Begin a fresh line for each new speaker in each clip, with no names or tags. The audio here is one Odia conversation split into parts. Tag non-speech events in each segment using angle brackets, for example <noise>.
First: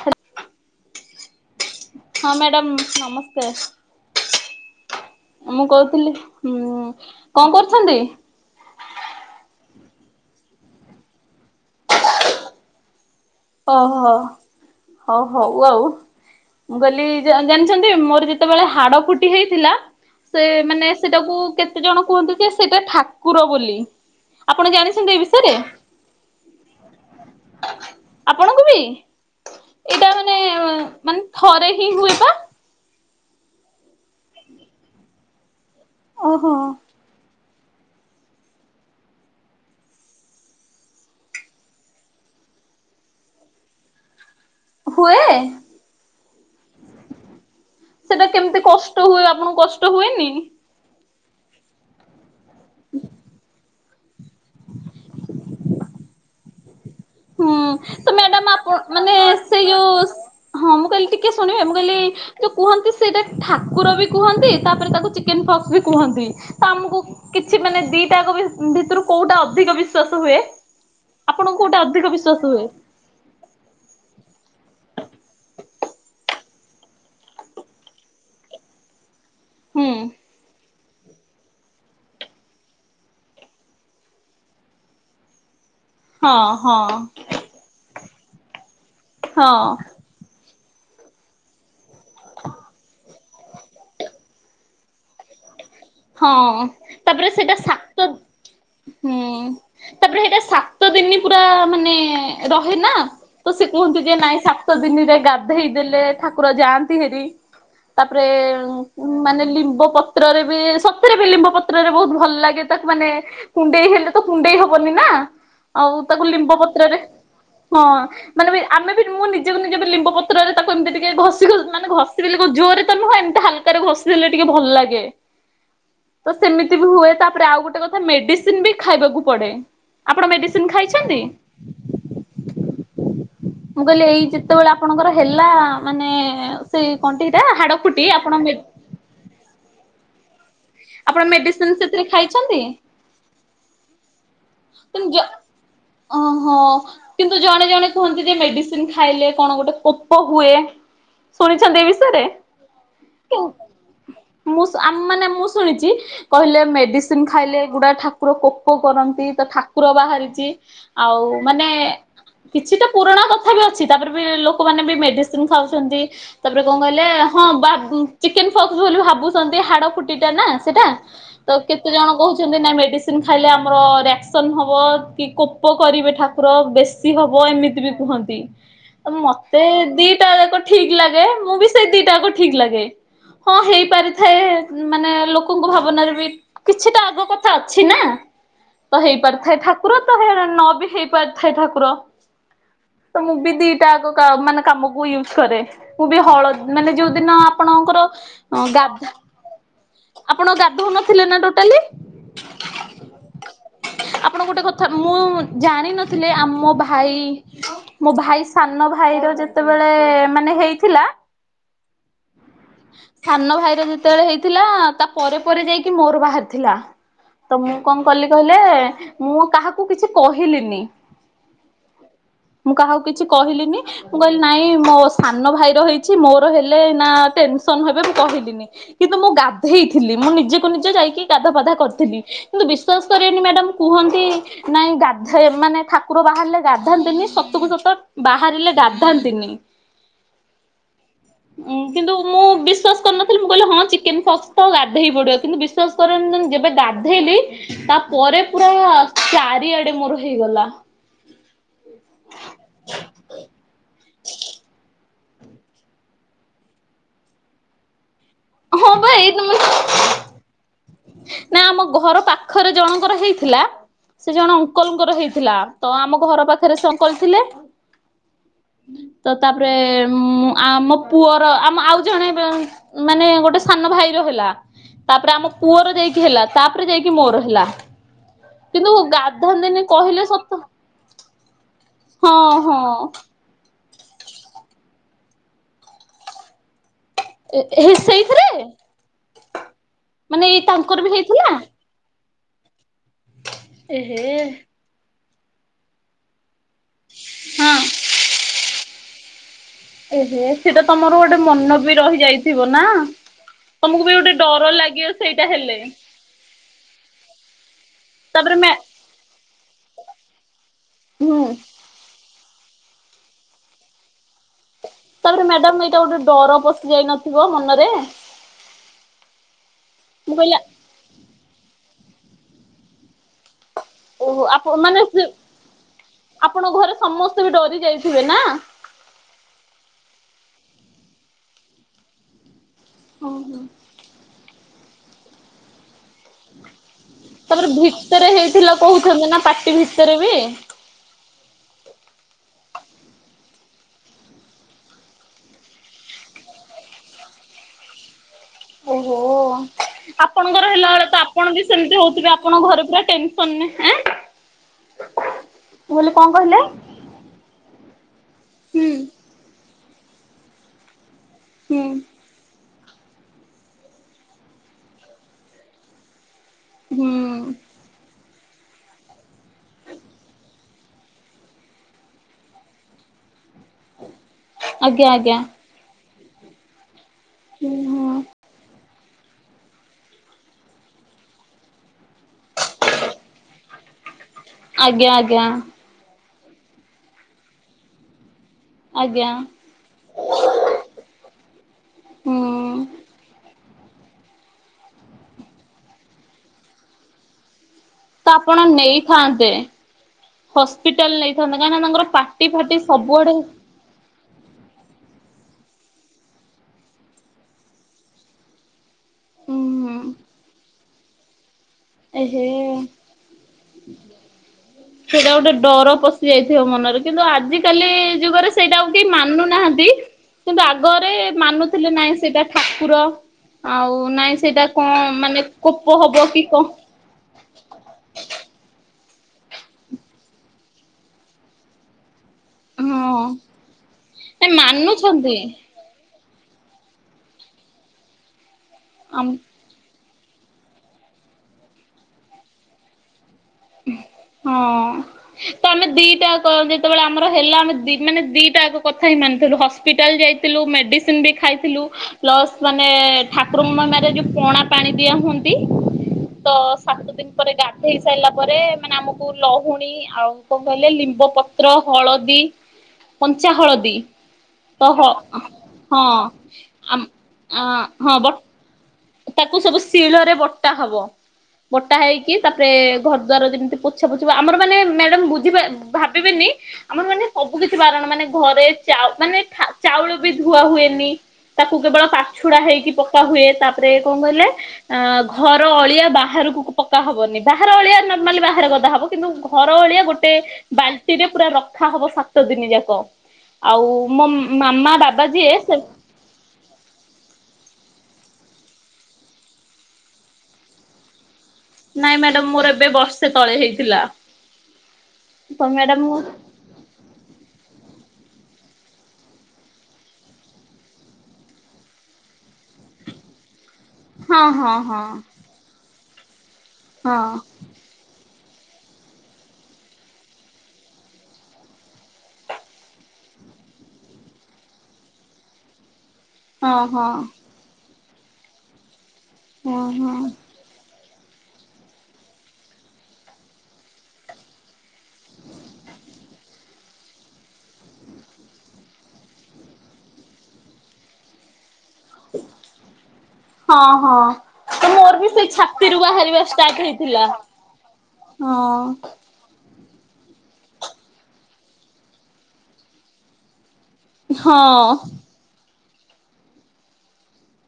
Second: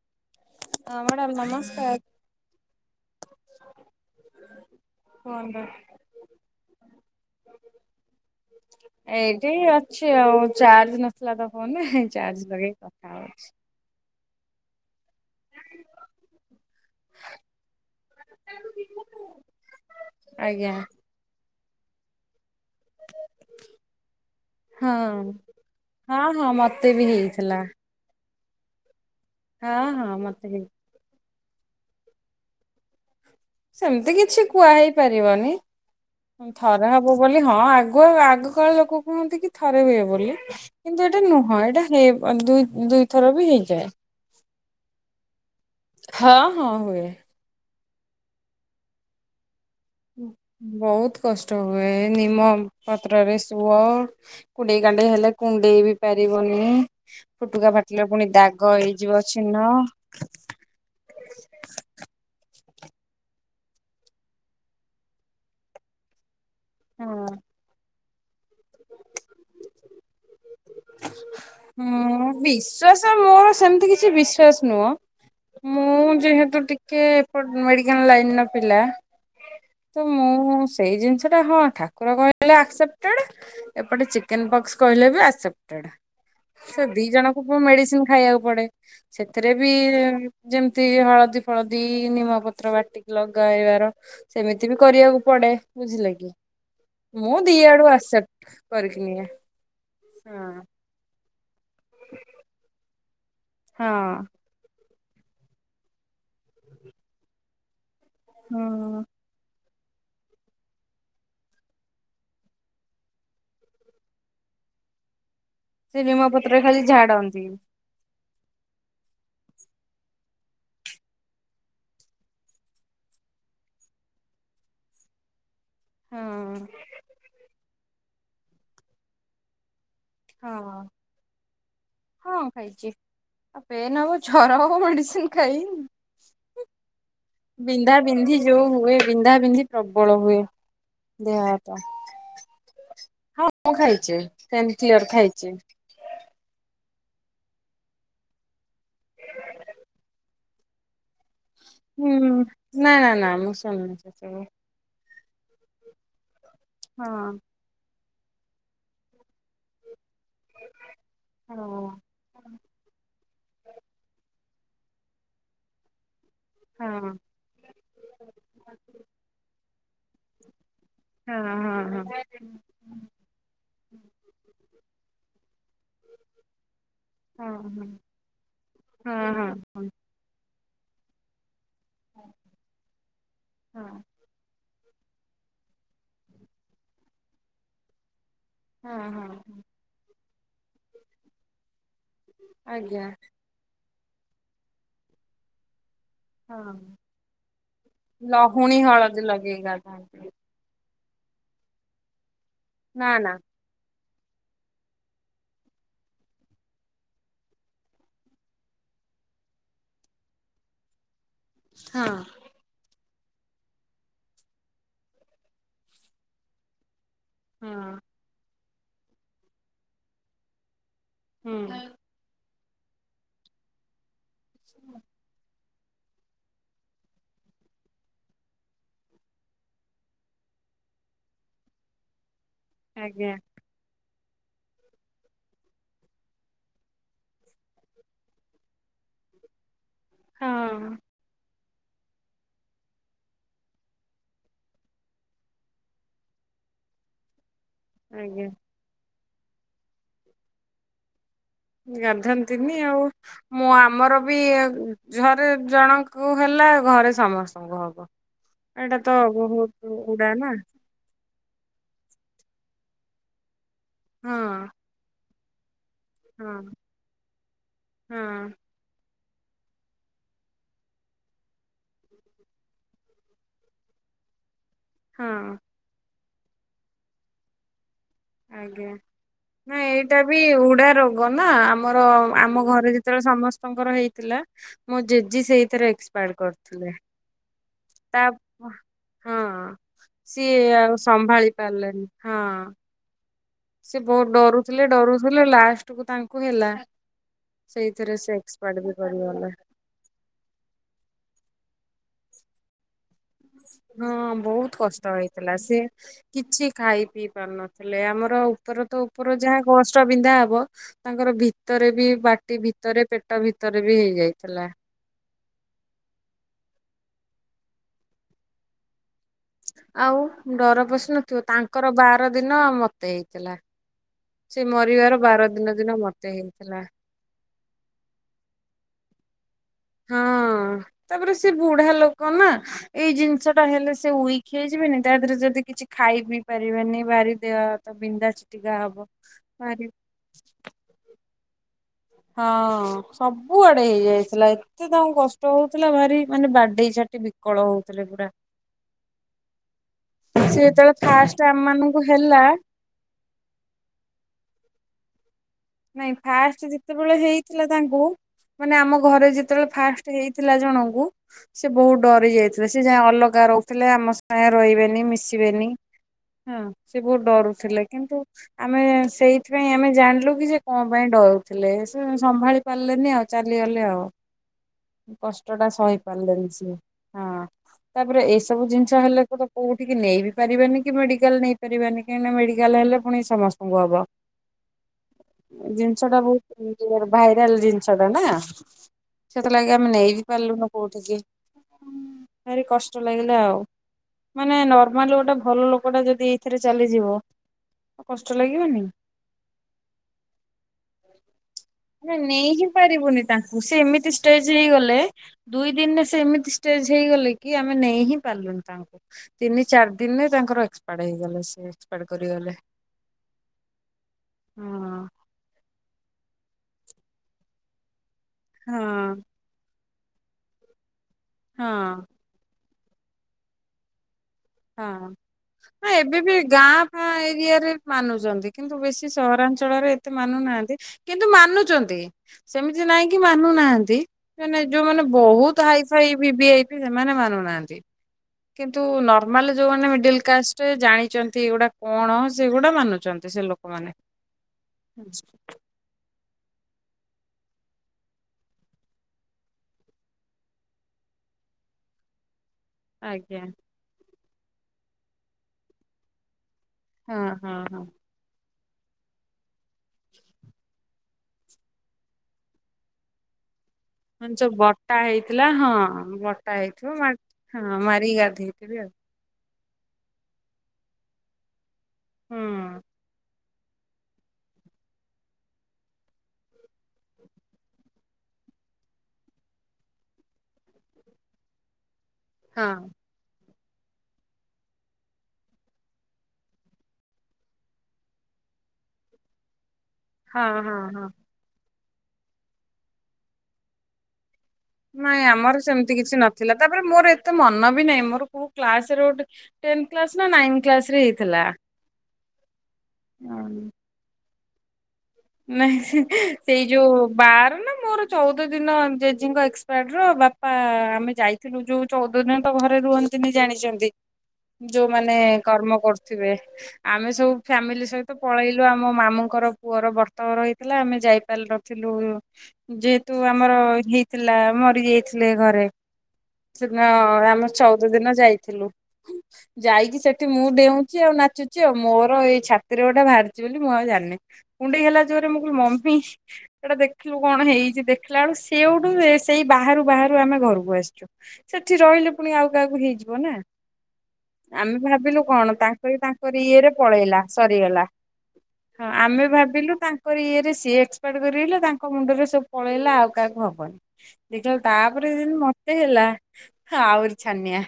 ହା।
ଆ ମ୍ୟାଡ଼ାମ ନମସ
ହଁ ମ୍ୟାଡ଼ାମ ନମସ୍କାର୍।
କୁହନ୍ତୁ।
ମୁଁ କହୁଥିଲିଁ ଉମ କଣ କରୁଛନ୍ତି।
କିଛି ଆଉ ଚାର୍ଜ ନଥିଲା ତ ଫୋନରେ ଚାର୍ଜ ଲଗେଇକି କ
ଓହୋ ହଉ। ହଉ ଆଉ। ମୁଁ କହିଲି ଜା-ଜାଣିଛନ ନ୍ତି ମୋର ଯେତେବେଳେ ହାଡ ଫୁଟି ହେଇଥିଲା ସେ
ଆଜ୍ଞା
ମାନେ ସେଟାକୁ କେ ଜଣ କୁହନ୍ତୁ କି ଯେ ସ ସେଇଟା ଠାକୁର ବୋଲି ଆପଣ
ହଁ।
ଜାଣିଛନ୍ତି ଏଇ ବିଷୟରେ।
ହଁ ହଁ ମତେ ବି ହେଇଥିଲା
ଆପଣଙ୍କୁ ବି।
ହଁ
ଏଇଟା
ହଁ
ମାନେ
ମତେ ହେଇ
ମ ମାନ ଥରେ ହିଁ ହୁଏ ବା?
ସେମିତି କିଛି କୁହା ହେଇ ପାରିବନି
ଓହୋ
ଥରେ ହବ ବୋଲି ହଁ ଆଗୁ ଆଗ କାଳ ଲୋକ କୁହନ୍ତି କି ଥରେ ହୁଏ ବୋଲି କିନ୍ତୁ ଏଇଟା ନୁହଁ ଏଇଟା ହେଇ ଦୁଇଥର ବି ହେଇଯାଏ।
ହୁଏ?
ହଁ ହଁ ହୁଏ।
ସେଟା କେମିତି କଷ୍ଟ ହୁଏ ଆପଣଙ୍କୁ କଷ୍ଟ
ଉଁ
ହୁଏନି?
ବୋହୁତ କଷ୍ଟ ହୁଏ ନିମ ପତ୍ରରେ ଶୁଅ କୁଣ୍ଡେଇ କାଣ୍ଡି ହେଲେ କୁଣ୍ଡେଇ ବି ପାରିବନି।
ହୁଁ
ଫୁଟୁକା ଫାଟିଲେ
ତ
ପୁଣି
ମ୍ୟାଡାମ
ଦାଗ
ଆପଣ ମାନେ
ହେଇଯିବ
ସେ
ଚିହ୍ନ।
ଯୋଉ ହଁ ମୁଁ କହିଲି ଟିକେ ଶୁଣିବେ ମୁଁ କହିଲି ଯୋଉ କୁହନ୍ତି ସେଇଟା ଠାକୁର ବି କୁହନ୍ତି ତାପରେ ତାକୁ ଚିକେନ ପକ୍ସ ବି କୁହନ୍ତି। ତ ଆମକୁ
ହଁ
କିଛି ମାନେ ଦିଇ ତାଙ୍କ ଭି-ଭିତୁରୁ କୋଉଟା ଅଧିକ ବିଶ୍ଵାସ ହୁଏ? ଆପଣଙ୍କୁ କୋଉଟା ଅଧିକ
ହୁ
ହୁଏ?
ବିଶ୍ଵାସ ମୋର ସେମିତି କିଛି ବିଶ୍ଵାସ ନୁହଁ। ମୁଁ ଯେହେତୁ ଟିକେ ଏପଟ ମେଡିକାଲ ଲାଇନ ର ପିଲା
ହୁଁ
ତ ମୁଁ-ସ ସେଇ ଜିନିଷଟା ହଁ ଠାକୁର କହିଲେ ଆକ୍ସେପ୍ଟେଡ୍। ଏପଟେ ଚିକେନ ପକ୍ସ କହିଲେ ବି ଆକ୍ସେପ୍ଟେ। ଟେଡ଼।
ହଁ ହଁ
ସେ ଦି ଜଣଙ୍କୁ ମେଡିସିନ ଖାଇବାକୁ ପଡେ
ହଁ
ସେଥିରେ ବି ଯେମତି ହଳଦୀ, ଫଳଦୀ, ନିମ ପତ୍ର ବାଟିକି ଲଗାଇବାର ସେମିତି ବି କରିବାକୁ ପଡେ। ବୁଝିଲେ
ହଁ
କି
ତାପରେ
ମୁଁ
ସେଇଟା
ଦି ଆଡୁ
ସାତ
ଆସେପ୍ଟ କରିକି ନିଏ।
ହୁଁ ତାପରେ ହେଇଟା
ହଁ
ସାତ ଦିନି ପୁରା ଆ ମାନେ ରହେ ନା ତ ସେ କୁହନ୍ତି ଯେ
ହଁ।
ନାଇଁ ସାତଦି ଦିନିରେ ଗାଧେଇ ଦେଲେ ଠାକୁର ଯାଆନ୍ତି ହେରି ତାପରେ
ହୁଁ।
ମାନେ ଲିମ୍ବ ପତ୍ରରେ ବି-ଇସ୍ ସତରେ ବି ଲିମ୍ବ ପତ୍ରରେ ବହୁତ ଭଲ ଲାଗେ। ତାକୁ ମାନେ କୁଣ୍ଡେଇ ହେଲେ ତ କୁଣ୍ଡେଇ ହବନି ନା ଆଉ
ସେ ନିମ
ତାକୁ ଲିମ୍ବ
ଖାଲି
ପତ୍ରରେ
ଝାଡନ୍ତି
ହଁ। ମାନେ ବି ଆମେ ବି ମୁଁ, ନିଜକୁ ନିଜେ ଲିମ୍ବ ପତ୍ରରେ ତାକୁ ଏମିତି ଟିକେ ଘଷି ମାନେ ଘଷି ଜୋରରେ ତ ନୁହେଁ, ଏମିତି ହାଲକାରେ ଘଷି ଦେଲେ ଟିକେ ଭଲ ଲାଗେ। ତ
ହଁ
ସେମିତି ବି ହୁଏ। ତାପରେ, ଆଉ ଗୁଟେ କଥ୍ ମେଡିସିନ ବି ଖାଇବାକୁ ପଡେ। ଆପଣ ମେଡିସିନ ଖାଇଛନ୍ତି?
ହଁ ଖାଇଛି। ଆଉ
ମୁଁ
ପେନ୍
କହିଲି,
ହବ
ଏଇ
ଜର
ଯେତେବେଳେ
ହବ
ଆପଣଙ୍କର
ମେଡିସିନ
ହେଲା,
ଖାଇ
ମାନେ ସେଇ କଣ୍ଠି ଟା ହାଡ
ବିନ୍ଧା
ଫୁଟି
ବିନ୍ଧି
ଆପଣ ମେ
ଯୋଉ ହୁଏ ବିନ୍ଧା ବିନ୍ଧି ପ୍ରବଳ ହୁଏ।
ଆପଣ ମେଡିସିନ୍ ସେଥିରେ ଖାଇଛନ୍ତି?
ହଁ ମୁଁ ଖାଇଛି। ପେନ୍
ତେଣ
କିଲର
ଯ
ଖାଇଛି।
ଓ ହୋ। କିନ୍ତୁ! ଜଣେ ଜଣେ କୁହନ୍ତି, ଯେ ମେଡିସି ସିନ ଖାଇଲେ କଣ ଗୋଟେ କୋପ ହୁଏ। ଶୁଣିଛନ୍ତି ଏ
ହୁଁ,
ବିଷୟରେ?
ନା, ନା, ନା ମୁଁ ଶୁଣିନି ସେସବୁ।
ମୁଁ ଆମ ମାନେ ମୁଁ ଶୁଣିଚି କହିଲେ ମେଡିସିନ ଖାଇଲେ, ଗୁଡା ଠା କୁର କୋପ କରନ୍ତି। ତ ଠାକୁର ବାହାରି ଚି, ଆଉ ମାନେ
ହଁ।
କିଛି ତ ପୁରୁଣା କଥା ବି ଅଛି। ତାପରେ ବି ଲୋ ଲୋକମାନେ ବି ମେଡିସିନ ଖାଉଛନ୍ତି। ତାପରେ କଣ କହିଲେ, ହଁ ବା ଚିକେନ୍ ଫକ୍ସ ବୋଲି ଭାବୁସନ୍ତି। ହାଡ ଫୁଟିଟା ନା ସେଟା ତ କେତେ
ହଁ
ଜଣ
ହଁ।
କହୁଛନ୍ତି। ନା ମେଡିସିନ ଖାଇଲେ ଆମର ରିଆକ କୀର୍ତ୍ତନ ହବ କି କୋପ କରିବେ ଠାକୁର ବେଶୀ ହବ
ହଁ
ଏମିତି
ହଁ
ବି କୁହନ୍ତି।
ହଁ ହଁ
ମତେ ଦିଟା କାଇଁ ତ ଠିକ ଲାଗେ। ମୁଁ ବି ସେ ଦିଟାକୁ ଠିକ୍ ଲାଗେ। ହଁ ହେଇପାରିଥାଏ ମାନେ ଲୋକଙ୍କ ଭାବନାରେ ବି କିଛିଟା ଆଗ କଥା ଅଛି ନା। ତ
ହଁ ହଁ
ହେଇପାରିଥାଏ ଠାକୁର ତ ହଇରାଣ ନ ବି ହେଇପାରିଥାଏ ଠାକୁର।
ଆଜ୍ଞା।
ମୁଁ ବି ତ ଦିଟା ଆଗ କା ମାନେ କାମକୁ ୟୁଜ୍ କରେ। ମୁଁ ବି ହଳଦୀ
ହଁ।
ମାନେ ଯୋଉଦିନ ଆପଣଙ୍କର
ଲହୁଣୀ
ଗାଧ୍
ହଳଦୀ ଲଗେଇ ଗାଧାନ୍ତି
ଆପଣଙ୍କ ଗାଧୋଉନ ଫ୍ରୀ ନା ଟୋଟାଲି।
ନା ନା।
ଆପଣ ଗୋଟେ କଥା ମୁଁ ଜାଣିନଥିଲି ଆମ ଭାଇ ମୋ ଭାଇ ସାନ ଭାଇର ଯେତେବେଳେ ମାନେ ହେଇଥିଲା
ହଁ।
ସାନ ଭାଇର ଯେତେବେଳେ ହେଇଥିଲା। ତା ପରେ ପରେ ଯାଇକି ମୋର ବାହାରିଥିଲା। ତ ମୁଁ
ହଁ
କଣ କଲିି ହେଲେ ମୁଁ କାହାକୁ କିଛି କହିଲିନି।
ହୁଁ।
ମୁଁ କାହାକୁ କିଛି କହିଲିନି। ମୁଁ କହିଲି ନାଇଁ ମୋ ସାନ ଭାଇ ର ହେଇଚି ମୋର ହେଲେ ନା ଟେନସନ ହେବେ ମୁଁ କହିଲିନି। କିନ୍ତୁ ମୁଁ ଗାଧେଇଥିଲି ମୁଁ ନିଜକୁ ନିଜେ ଯାଇକି ଗାଧା ପାଧା କରିଥିଲି କିନ୍ତୁ ବିଶ୍ୱାସ
ଆଜ୍ଞା
କରିବେନି ମ୍ୟାଡ଼ମ କୁହନ୍ତି ନାଇଁ ଗାଧେ ମାନେ ଠାକୁର ବାହାରିଲେ ଗାଧାନ୍ତିନି ସତକୁ ସତ ବାହାରିଲେ ଗାଧାନ୍ତିନି।
ହଁ।
ଉଁ କିନ୍ତୁ ମୁଁ ବିଶ୍ଵାସ କରିନଥିଲି ମୁଁ କହିଲି ହଁ ଚିକେନ ଫକସ୍ ତ ଗାଧେଇ ପଡିବ କିନ୍ତୁ ବିଶ୍ଵାସ କରନ୍ତିନି ଯେବେ ଗାଧେଇଲି ତାପରେ
ଆଜ୍ଞା
ପୁରା ଚାରିଆଡେ ମୋର ହେଇଗଲା।
ଗାଧାନ୍ତିନି ଆଉ ମୁଁ ଆମର ବି ଘରେ ଜଣଙ୍କୁ ହେଲା ଘରେ ସମସ୍ତଙ୍କୁ ହବ।
ହଁ
ଏଇଟା
ବା
ତ
ଏଇ
ବହୁତ ଉଡା ନା।
ନା ଆମ ଘର ପାଖରେ ଜଣଙ୍କର ହେଇଥିଲା। ସେ
ହଁ
ଜଣେ ଅଙ୍କଲ୍ ଙ୍କର ହେଇଥିଲା। ଥିଲା। ତ ଆମ ଘର
ହଁ
ପାଖରେ ସେ ଅଙ୍କଲ୍ ଥିଲେ।
ହଁ
ତ ତାପରେ ଉମ୍ ଆମ ପୁଅର ଆମ ଆଉ ଜଣେ ମାନେ ଗୋଟେ ସାନ ଭାଇର ହେଲା। ତାପରେ ଆମ
ହଁ।
ଯାଇକି ହେଲା ତାପରେ ଯାଇକି ମୋର ହେଲା।
ଆଜ୍ଞା
କିନ୍ତୁ
ନାଁ
ଗାଧାନ୍ତିନି
ଏଇଟା
କହିଲେ
ବି
ସତ
ଉଡ଼ା ରୋଗ ନାଁ ଆମର
ହଁ
ଆମ ଘରେ
ହଁ।
ଯେତେଳେ ସମସ୍ତଁ କର ହେଇଥିଲା ଜେଜେ ସେଇଥିରେ ଏକ୍ସପାର୍ଡ କର୍
ଏ ହେ ସେଇଥିରେ?
ହଁ।
ମାନେ
ସିଏ
ଏଇ
ଆଉ
ତାଙ୍କର ବି ହେଇଥିଲା?
ସମ୍ଭାଳି ପାରିଲାନି। ହଁ। ସେ
ଏହେ
ବୋହୁତ ଡରୁଥିଲେ ଡରୁ ଥୁଲେ ଲାଷ୍ଟକୁ ତାଙ୍କୁ ହେଲା। ସେଇଥିର ସେ ଏକ୍ସପାର୍ଡ଼୍ ବି କରିଗଲେ।
ଏହେ ସେଟା ତମର ଗୋଟେ ମନ ବି ରହି ଯାଇଥିବ। ନାଁ?
ହଁ ବୋହୁତ କଷ୍ଟ ହେଇଥିଲା
ହେଲେ
ସିଏ କିଛି ଖାଇ ପିଇ ପାରୁନଥୁଲେ ଆମର
ତାପରେ ମ୍ୟା
ଉପର ତ ଉପର ଯାହା କଷ୍ଟ ବିନ୍ଧା ହବ ତାଙ୍କର
ହୁଁ
ଭିତରେ ବି ବା ଟି ଭିତରେ ପେଟ ଭିତରେ ବି ହେଇଯାଇଥିଲା।
ତାପରେ ମ୍ୟାଡମ ଏଇଟା ଗୋଟେ ଡର ପଶି ଯାଇନଥିବ ମନରେ?
ଆଉ
ମୁଁ କହିଲି
ଡର ପସୁନଥୁବ ତାଁ- କର ବାର ଦିନ ମତେ ହେଇଥିଲା।
ଓହୋ
ସେ
ଆପ ମାନେ
ମରିବାର
ସେ
ବାର ଦିନ ଦିନ ମତେ
ଆପଣ
ହେଇଥିଲା
ଘରେ ସମସ୍ତେ ବି ଡରି ଯାଇଥିବେ। ନାଁ?
ହଁ ତାପରେ ସେ ବୁଢ଼ା ଲୋକ ନାଁ ଏଇ
ଓହୋ
ଜିନିଷଟା ହେଲେ ସେ ଉଇ ହେଇ ଯିବେନି ତା ଧେରେ ଯଦି କିଛି ଖାଇ ପିଇ ପାରିବେନି। ଭାରି ଦେହ
ତାପରେ
ହାତ
ଭିତରେ
ବିନ୍ଧା ଛିଟିକା
ହେଇଥିଲା
ହବ।
କୋହୁଛନ୍ତି ନାଁ ପାଟି
ଭାରି
ଭିତରେ ବି।
ହଁ ସବୁଆଡ଼େ ହେଇଯାଇଥିଲା ଏତେ ତାଙ୍କୁ କଷ୍ଟ ହୋଉଥୁଲା ଭାରି ମାନେ ବାଡ଼େଇ ଛାଟି ବିକଳ ହୋଉଥୁଲେ ପୁରା।
ଓହୋ
ସେ
ଆପଣଙ୍କର ହେଲା
ଯେତେବେଳେ
ଅଳେ ତ
ଫାଷ୍ଟ
ଆପଣ
ଆମ
ବି ସେମତି
ମାନଙ୍କୁ
ହୋଉଥୁବେ
ହେଲା
ଆପଣ ଘରେ ପୁରା ଟେନସନରେ ଆଁ ମୁଁ କହିଲି
ନାଇଁ
କଣ କହିଲେ?
ଫାଷ୍ଟ ଯେତେବେଳେ ହେଇଥିଲା ତାଙ୍କୁ ମାନେ
ହୁଁ
ଆମ ଘରେ ଯେତେବେଳେ ଫାଷ୍ ତେ ହେଇଥିଲା ଜଣଙ୍କୁ ସେ
ହୁଁ
ବୋହୁତ ଡରି ଯାଇଥି ସେ ଯାହା ଅଲଗା ରହୁଥୁଲେ ଆମ ସାଙ୍ଗେ ରହିବେନି ମିଶିବେନି। ହୁଁ ସେ ବୋହୁତ
ହୁଁ
ଡରୁଥିଲେ କିନ୍ତୁ ଆମେ ସେଇଥିପାଇଁ ଆମେ ଜାଣିଲୁ କି ସେ କଁ ପାଇଁ ଡରୁଥୁଲେ। ସେ ସମ୍ଭାଳି ପାରିଲେନି ଆଉ। ଚାଲିଗଲେ ଆଉ।
ଆଜ୍ଞା ଆଜ୍ଞା
କଷ୍ଟଟା ସହି ପାରଲେନି ସିଏ। ହଁ
ହୁଁ ହୁଁ।
ତାପରେ ଏସବୁ ଜିନ୍ ଛ ହେଲେ କୋଟେ କୋଉଠିକି ନେଇ ବି ପାରିବାନି କି ମେଡ଼ିକାଲ୍ ନେଇ ପାରିବାନି। ଏଇନେ ମେଡିକାଲ ହେଲେ ପୁଣି ସମସ୍ତେ ଉ ବା ବା।
ଆଜ୍ଞା ଆ।
ଜିନଷ ଟା ବହୁତ୍ ଭାଇରଲ ଜିନଷଟା ନା।
ଆଜ୍ଞା
ସେତ ଲାଗି ଆମେ ନେଇ ବି ପାରିଲୁନି କୋଉଠିକି।
ହୁଁ।
ଭାରି କଷ୍ଟ ଲାଗିଲା ଆଉ। ମାନେ ନର୍ମାଲ ଗୋଟେ ଭଲ ଲୋକଟା ଯଦି ଏଇଥିରେ ଚାଲିଯିବ
ତ
କଷ୍ଟ
ଆପଣ
ଲାଗିବନି
ନେଇଥାନ୍ତେ। ହସ୍ପିଟାଲ୍ ନେ ଥାନ୍ତା କାହିଁ ନା ତାଙ୍କର
ଆମେ ନେଇ
ପାଟି
ହିଁ
ଫାଟି
ପାରିବୁନି
ସବୁଆଡେ
ତାଙ୍କୁ ସେ ଏମିତି ଷ୍ଟେଜ ହେଇଗଲେ। ଦୁଇ ଦିନରେ ସେ ଏମିତି ଷ୍ଟେଜ ହେଇଗଲେ କି ଆମେ ନେଇ ହିଁ ପାରିଲୁନି ତାଙ୍କୁ। ତିନି ଚାରି ଦିନରେ ତାଙ୍କର ଏକ୍ସ ପାର୍ଡ ହେଇଗଲେ ସେ ଏକ୍ସପାର୍ଡ
ଏ ହେ
କରିଗଲେ। ହଁ
ସେଇଟା ଗୋଟେ ଡର ପଶ୍ ଯାଇଥିବ ମନରେ। କିନ୍ତୁ ଆଜିିକାଲି ଯୁଗରେ ସେଇଟା
ହଁ
ଆଉ କେହି ମାନୁ ନାହାନ୍ତି। କିନ୍ତୁ ଆଗ <unintelligible>
ହଁ
ମାନୁଥିଲେ ନାଇଁ ସେଇଟା କି ଠାକୁର ଆଉ ନାଇଁ ସ୍ ସେଇଟା
ହଁ।
କଣ ମାନେ କୋପ ହବ କି କଁ?
ଆଁ ଏରିଆ ରେ ମାନୁଚନ୍ତି। କିନ୍ତୁ ବେଶୀ ସହରାଞ୍ଚଳରେ ଏତେ ମାନୁନାହାନ୍ତି। କିନ୍ତୁ ମାନୁଚନ୍ତି। ସେମିତି ନାହିଁ କି
ହଁ।
ମାନୁନାହାନ୍ତି
ନାଇଁ
ମାନେ ଯୋଉମାନେ
ମାନୁଛନ୍ତି
ବହୁତ hi fi V V I P ସେମାନେ ମାନୁନାହାନ୍ତି କିନ୍ତୁ
ଆମ୍
ମାଲୋ ଯୋଉ ମାନେ ମିଡିଲ କାଷ୍ଟ ଜାଣିଚନ୍ତି ଏଗୁଡା କଣ ସେଗୁଡା ମାନୁଚନ୍ତି।
ଉହୁ ହଁ ତମେ ଦି ଟା କଲ୍ ରେ ସେତେବେଳେ ଆମର ହେଲା ଆମେ ଦି ମାନେ ଦିଟା ଯାକ କଥା ହିଁ ମାନିଥିଲୁ ହସ୍ପିଟାଲ୍ ଯାଇଥିଲୁ ମେଡ଼ିସିନ୍ ବି ଖାଇଥିଲୁ ପ୍ଲସ୍ ମାନେ
ଆଜ୍ଞା
ଠାକୁରଙ୍କୁ ମ ମାରିବାକୁ ଯିବୁ ପଣା ପାଣି ଦିଆ ହୁଅନ୍ତି। ତ ସାତ
ହଁ
ଦିନ ପରେ
ହଁ ହଁ
ଗାଧେଇ ସାଇଲା ତା ପରେ ମାନେ ଆମକୁ ଲହୁଣୀ ଆଉ କଣ କହିଲେ ଲିମ୍ବ ପତ୍ର, ହଳଦୀ, କଞ୍ଚା ହଳଦୀ
ମାନେ ଯୋଉ
ତ
ବଟା
ହ
ହେଇଥିଲା ହଁ ବଟା
ଆମ
ହେଇଥିବ ହଁ ମାରି ଗାଧେଇ ଥିବି ଆଉ
ତାକୁ ସବୁ ଶିଳରେ ବଟା ହବ ବଟା ହେଇକି
ହୁଁ
ତାପରେ ଏ ଘର ଦ୍ୱାର ଯେମିତି ପୋଛା ପୋଛି ହବ। ଆମର ମାନେ ମ୍ୟାଡମ୍ ବୁଝ ବେନି ଭାବିବେନି ଆମର ମାନେ ସବୁ କିଛି ବାରଣ ମାନେ ଘରେ ମାନେ ଚାଉଳ ବି ଧୁଆ ହୁଏନି ତାକୁ କେବଳ ପାଛୁଡ଼ା
ହଁ
ହୋଇକି ପକା ହୁଏ। ତା ରେ କଣ କହିଲେ ଘର ଅଳିଆ ବାହାରକୁ ପକା ହବନି ବାହାର ଅଳିଆ ନର୍ମାଲ ବାହାରେ ଗଦା ହବ କିନ୍ତୁ <inaudible> ଅଳିଆ ଗୋଟେ
ହଁ ହଁ ହଁ।
ବାଲ୍ଟିର ପୂରା ର କଥ ହବ ସାତ ଦିନି ଯାକ ଆଉ ମମ୍
ନାଇଁ ଆମର ସେମିତି କିଛି ନଥିଲା ତାପରେ ମୋର ଏତେ ମନ ବି ନାହିଁ ମୋର କୋଉ କ୍ଲାସ ରେ ଗୋଟେ ଟେନ୍ କ୍ଲାସ୍ ନା ନାଇନ୍ କ୍ଲାସ ରେ ହେଇଥିଲା।
ନାଇଁ ମ୍ୟାଡାମ ମୋର ଏବେ ବର୍ଷେ ତଳେ ହେଇଥିଲା। ତ
ନାଇଁ ସେ
ମ୍ୟାଡାମ
ସେଇ ଯୋଉ ବାର ନା ମୋର ଚଉଦ ଯୋଉ ଦିନ ଜେଜିଙ୍କ ଏକ୍ସପାଏଡ ର ବାପା ଆମେ ଯାଇଥିଲୁ ଯୋଉ ଚଉଦ ଦିନ ତ ଘରେ ରୁହନ୍ତିନି ଜାଣିଛନ୍ତି।
ହଁ
<inaudible>
ହଁ ହଁ
ଯୋଉମାନୋନ କର୍ମ କରୁ ଥିବେ ଆମେ ସବୁ
ହଁ
ଫ୍ୟାମିଲି ସହିତ ପଳେଇଲୁ ଆମ ମାମୁଙ୍କର ପୁଅର ବ୍ରତ ତମର ହେଇଥିଲା ଆମେ ଯାଇପାରିନଥିଲୁ ଉଁ ଯେହେତୁ ଆମର ହେଇଥିଲା ମରି ଯାଇଥିଲେ ଘରେ ସେ
ହଁ
ଦିନ
ହଁ।
ଆମର ଚ ଦିନ ଯାଇଥିଲୁ।
ଓ
ଯାଇକି
ହୋ
ସେଠି ମୁଁ ଡେଉ ଆଉ ନାଚୁଛି ଆଉ ମୋର ଏଇ ଛାତିରେ ଗୋଟେ ବାହାରିଛି ବୋଲି ମୁଁ ଆଉ ଜାଣିନି କୁଣ୍ଡେଇ ହେଲା ମୋର ମୁଁ କହିଲି ମମି ଏଟା ଦେଖିଲୁ କଣ ହେଇଛି ଦେଖିଲା ବେଳୁ ସେଠୁ ସେଇ ବାହାରୁ ବାହାରୁ ଆମେ ଘରକୁ ଆସିଛୁ ସେ ସେଠି ରହିଲେ ପୁଣି ଆଉ କାହାକୁ ହେଇଯିବ ନା
ହଁ ହଁ
ଆମେ
ତ ମୋର
ଭାବିଲୁ
ବି
କଣ
ସେଇ
ତାଙ୍କ ରି
ଛାତିରୁ
ତାଙ୍କର
ବାହାରିବା
ଇଏରେ
ଷ୍ଟାର୍ଟ
ପଳେଇଲା
ହେଇଥିଲା।
ସରିଗଲା
ହଁ
ଆମେ ଭାବିଲୁ ତାଙ୍କରି ଇଏରେ ସିଏ ଏକ୍ସପାର୍ଟ କରିଗଲେ ତାଙ୍କ ମୁଣ୍ଡରୁ ସବୁ ପଳେଇଲା ଆଉ କାହାକୁ ହବନି। ଦେଖିଲା
ହଁ।
ତାପରେ ଦିନେ ହେଲା ଆଉରି ଛାନିଆ।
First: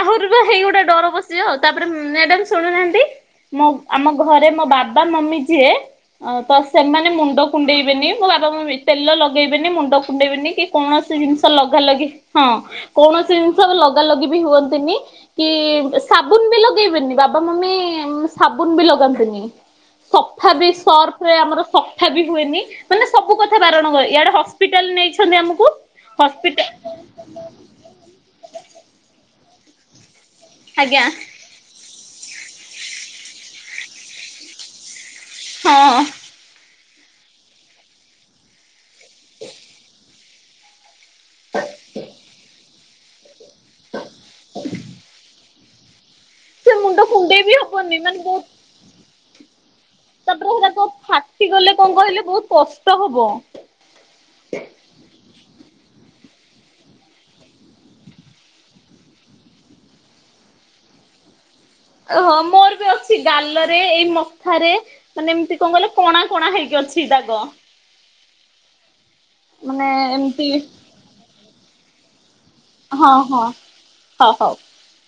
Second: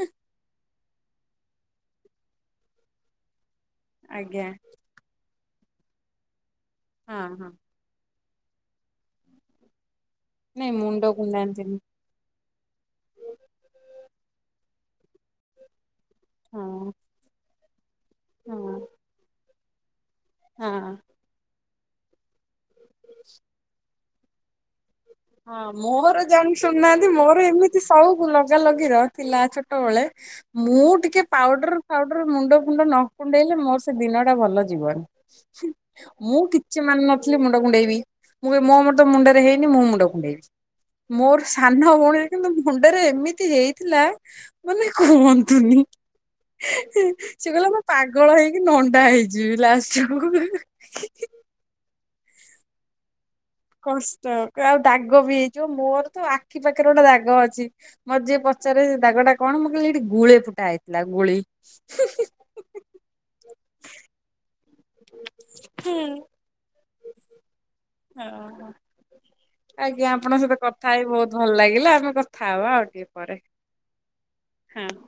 ଆହୁରି ହେଇ ଗୋଟେ ଡର ବସିଜିବା ଆଉ ତାପରେ ମ୍ୟାଡ ଶୁଣୁନାହାନ୍ତି ମୁଁ ଆମ ଘରେ
ଆଜ୍ଞା।
ମୋ ବାବା ମମି ଯିଏ ତ ସେମାନେ
ହଁ
ମୁଣ୍ଡ
ହଁ
କୁଣ୍ଡେଇବେନି ମୋ ବାପା ତେଲ ଲଗେଇବେନି ମୁଣ୍ଡ କୁଣ୍ଡେଇବେନି କି
ନାଇଁ ମୁଣ୍ଡ
କୌଣସି ଜିନିଷ
କୁଣ୍ଡାନ୍ତିନି
ଲଗା ଲଗି ହଁ କୌଣସି ଜିନିଷ ଲଗା ଲଗିବି ହୁଅନ୍ତି ନି। ତିନି କି ସାବୁନ ବି
ହଁ
ଲଗେଇବେନି ବାବା ମମି
ହଁ
ସାବୁନ ବି ଲଗାନ୍ତିନି। ସଫା ବି
ହଁ।
ସର୍ଫ ରେ ଆମର ସଫା ବି ହୁଏନି। ମାନେ ସବୁ କଥା ବାରଣ କ ଇଆଡ଼େ ହସ୍ପିଟାଲ ନେଇକି
ହଁ ମୋର ଜାଣି ଶୁଣୁନାହାନ୍ତି ମୋର ଏମିତି ସଉକ ଲଗା ଲଗି ର ଥିଲା। ଛୋ ଛୋଟ ବେଳେ ମୁଁ
ଆଜ୍ଞା
ଟିକେ ପାଉଡର ଫାଉଡର ମୁଣ୍ଡ ଫୁଣ୍ଡ ନ କୁଣ୍ଡେଇଲେ ମୋର ସେ ଦିନ ଟା ଭଲ ଯିବନି।
ହଁ।
<inaudible> ମୁଁ କି କିଛି ମାନୁନଥିଲି ମୁଣ୍ଡ କୁଣ୍ଡେଇ ବିି ମୁଁ ମୁଣ୍ଡ ମୁଣ୍ଡରେ ହେଇନି ମୁଁ ମୁଣ୍ଡକୁ <inaudible> ମୋର ସାନ ଭଉଣୀ କିନ୍ତୁ ମୁଣ୍ଡରେ ଏମି ହେଇଥିଲା ମାନେ କୁହ <unintelligible>
ସେ ମୁଣ୍ଡ କୁଣ୍ଡେଇ
ସେ
ବି
କହିଲା ମୁ
ହବନି ମାନେ
ପାଗଳ
ବହୁତ
ହେଇକି ନଣ୍ଡା ହେଇଯିବି ଲାଷ୍ଟୁକୁ। ହିଁ
ତାପରେ ହେରାକ
ହିଁ ହିଁ
ଫାଟି ଗଲେ କଣ କହିଲେ ବହୁତ କଷ୍ଟ ହବ।
କଷ୍ଟ ଆଉ ଦାଗ ବି ହେଇଯିବ ମୋର ତ ଆଖି ପାଖରେ ଗୋଟେ ଦାଗ ଅଛି। ମୋର ଯିଏ ପଚାରେ ସେ ଦାଗ ଟା କଣ? ମୁଁ କହିଲି ଏଠି ଗୁଳେ ଫୁଟା ହେଇଥିଲା ଗୁଳି।
ହଁ ମୋର ବି ଅଛି ଗାଲରେ ଏଇ ମଥାରେ। ମାନେ ଏମିତି କଣ କହିଲ
ହୁଁ
କଣା କଣା ହେଇକି ଅଛି ଦାଗ
ହଁ
ମାନେ
ଆଜ୍ଞା ଆପଣଙ୍କ
ଏମିତି
ସହିତ କଥା ହେଇ ବହୁତ ଭଲ ଲାଗିଲା। ଆମେ କଥା ହବା ଆଉ ଟିକେ
ହଁ
ପରେ
ହଁ ହଉ ହଉ।
ହଁ। <inaudible>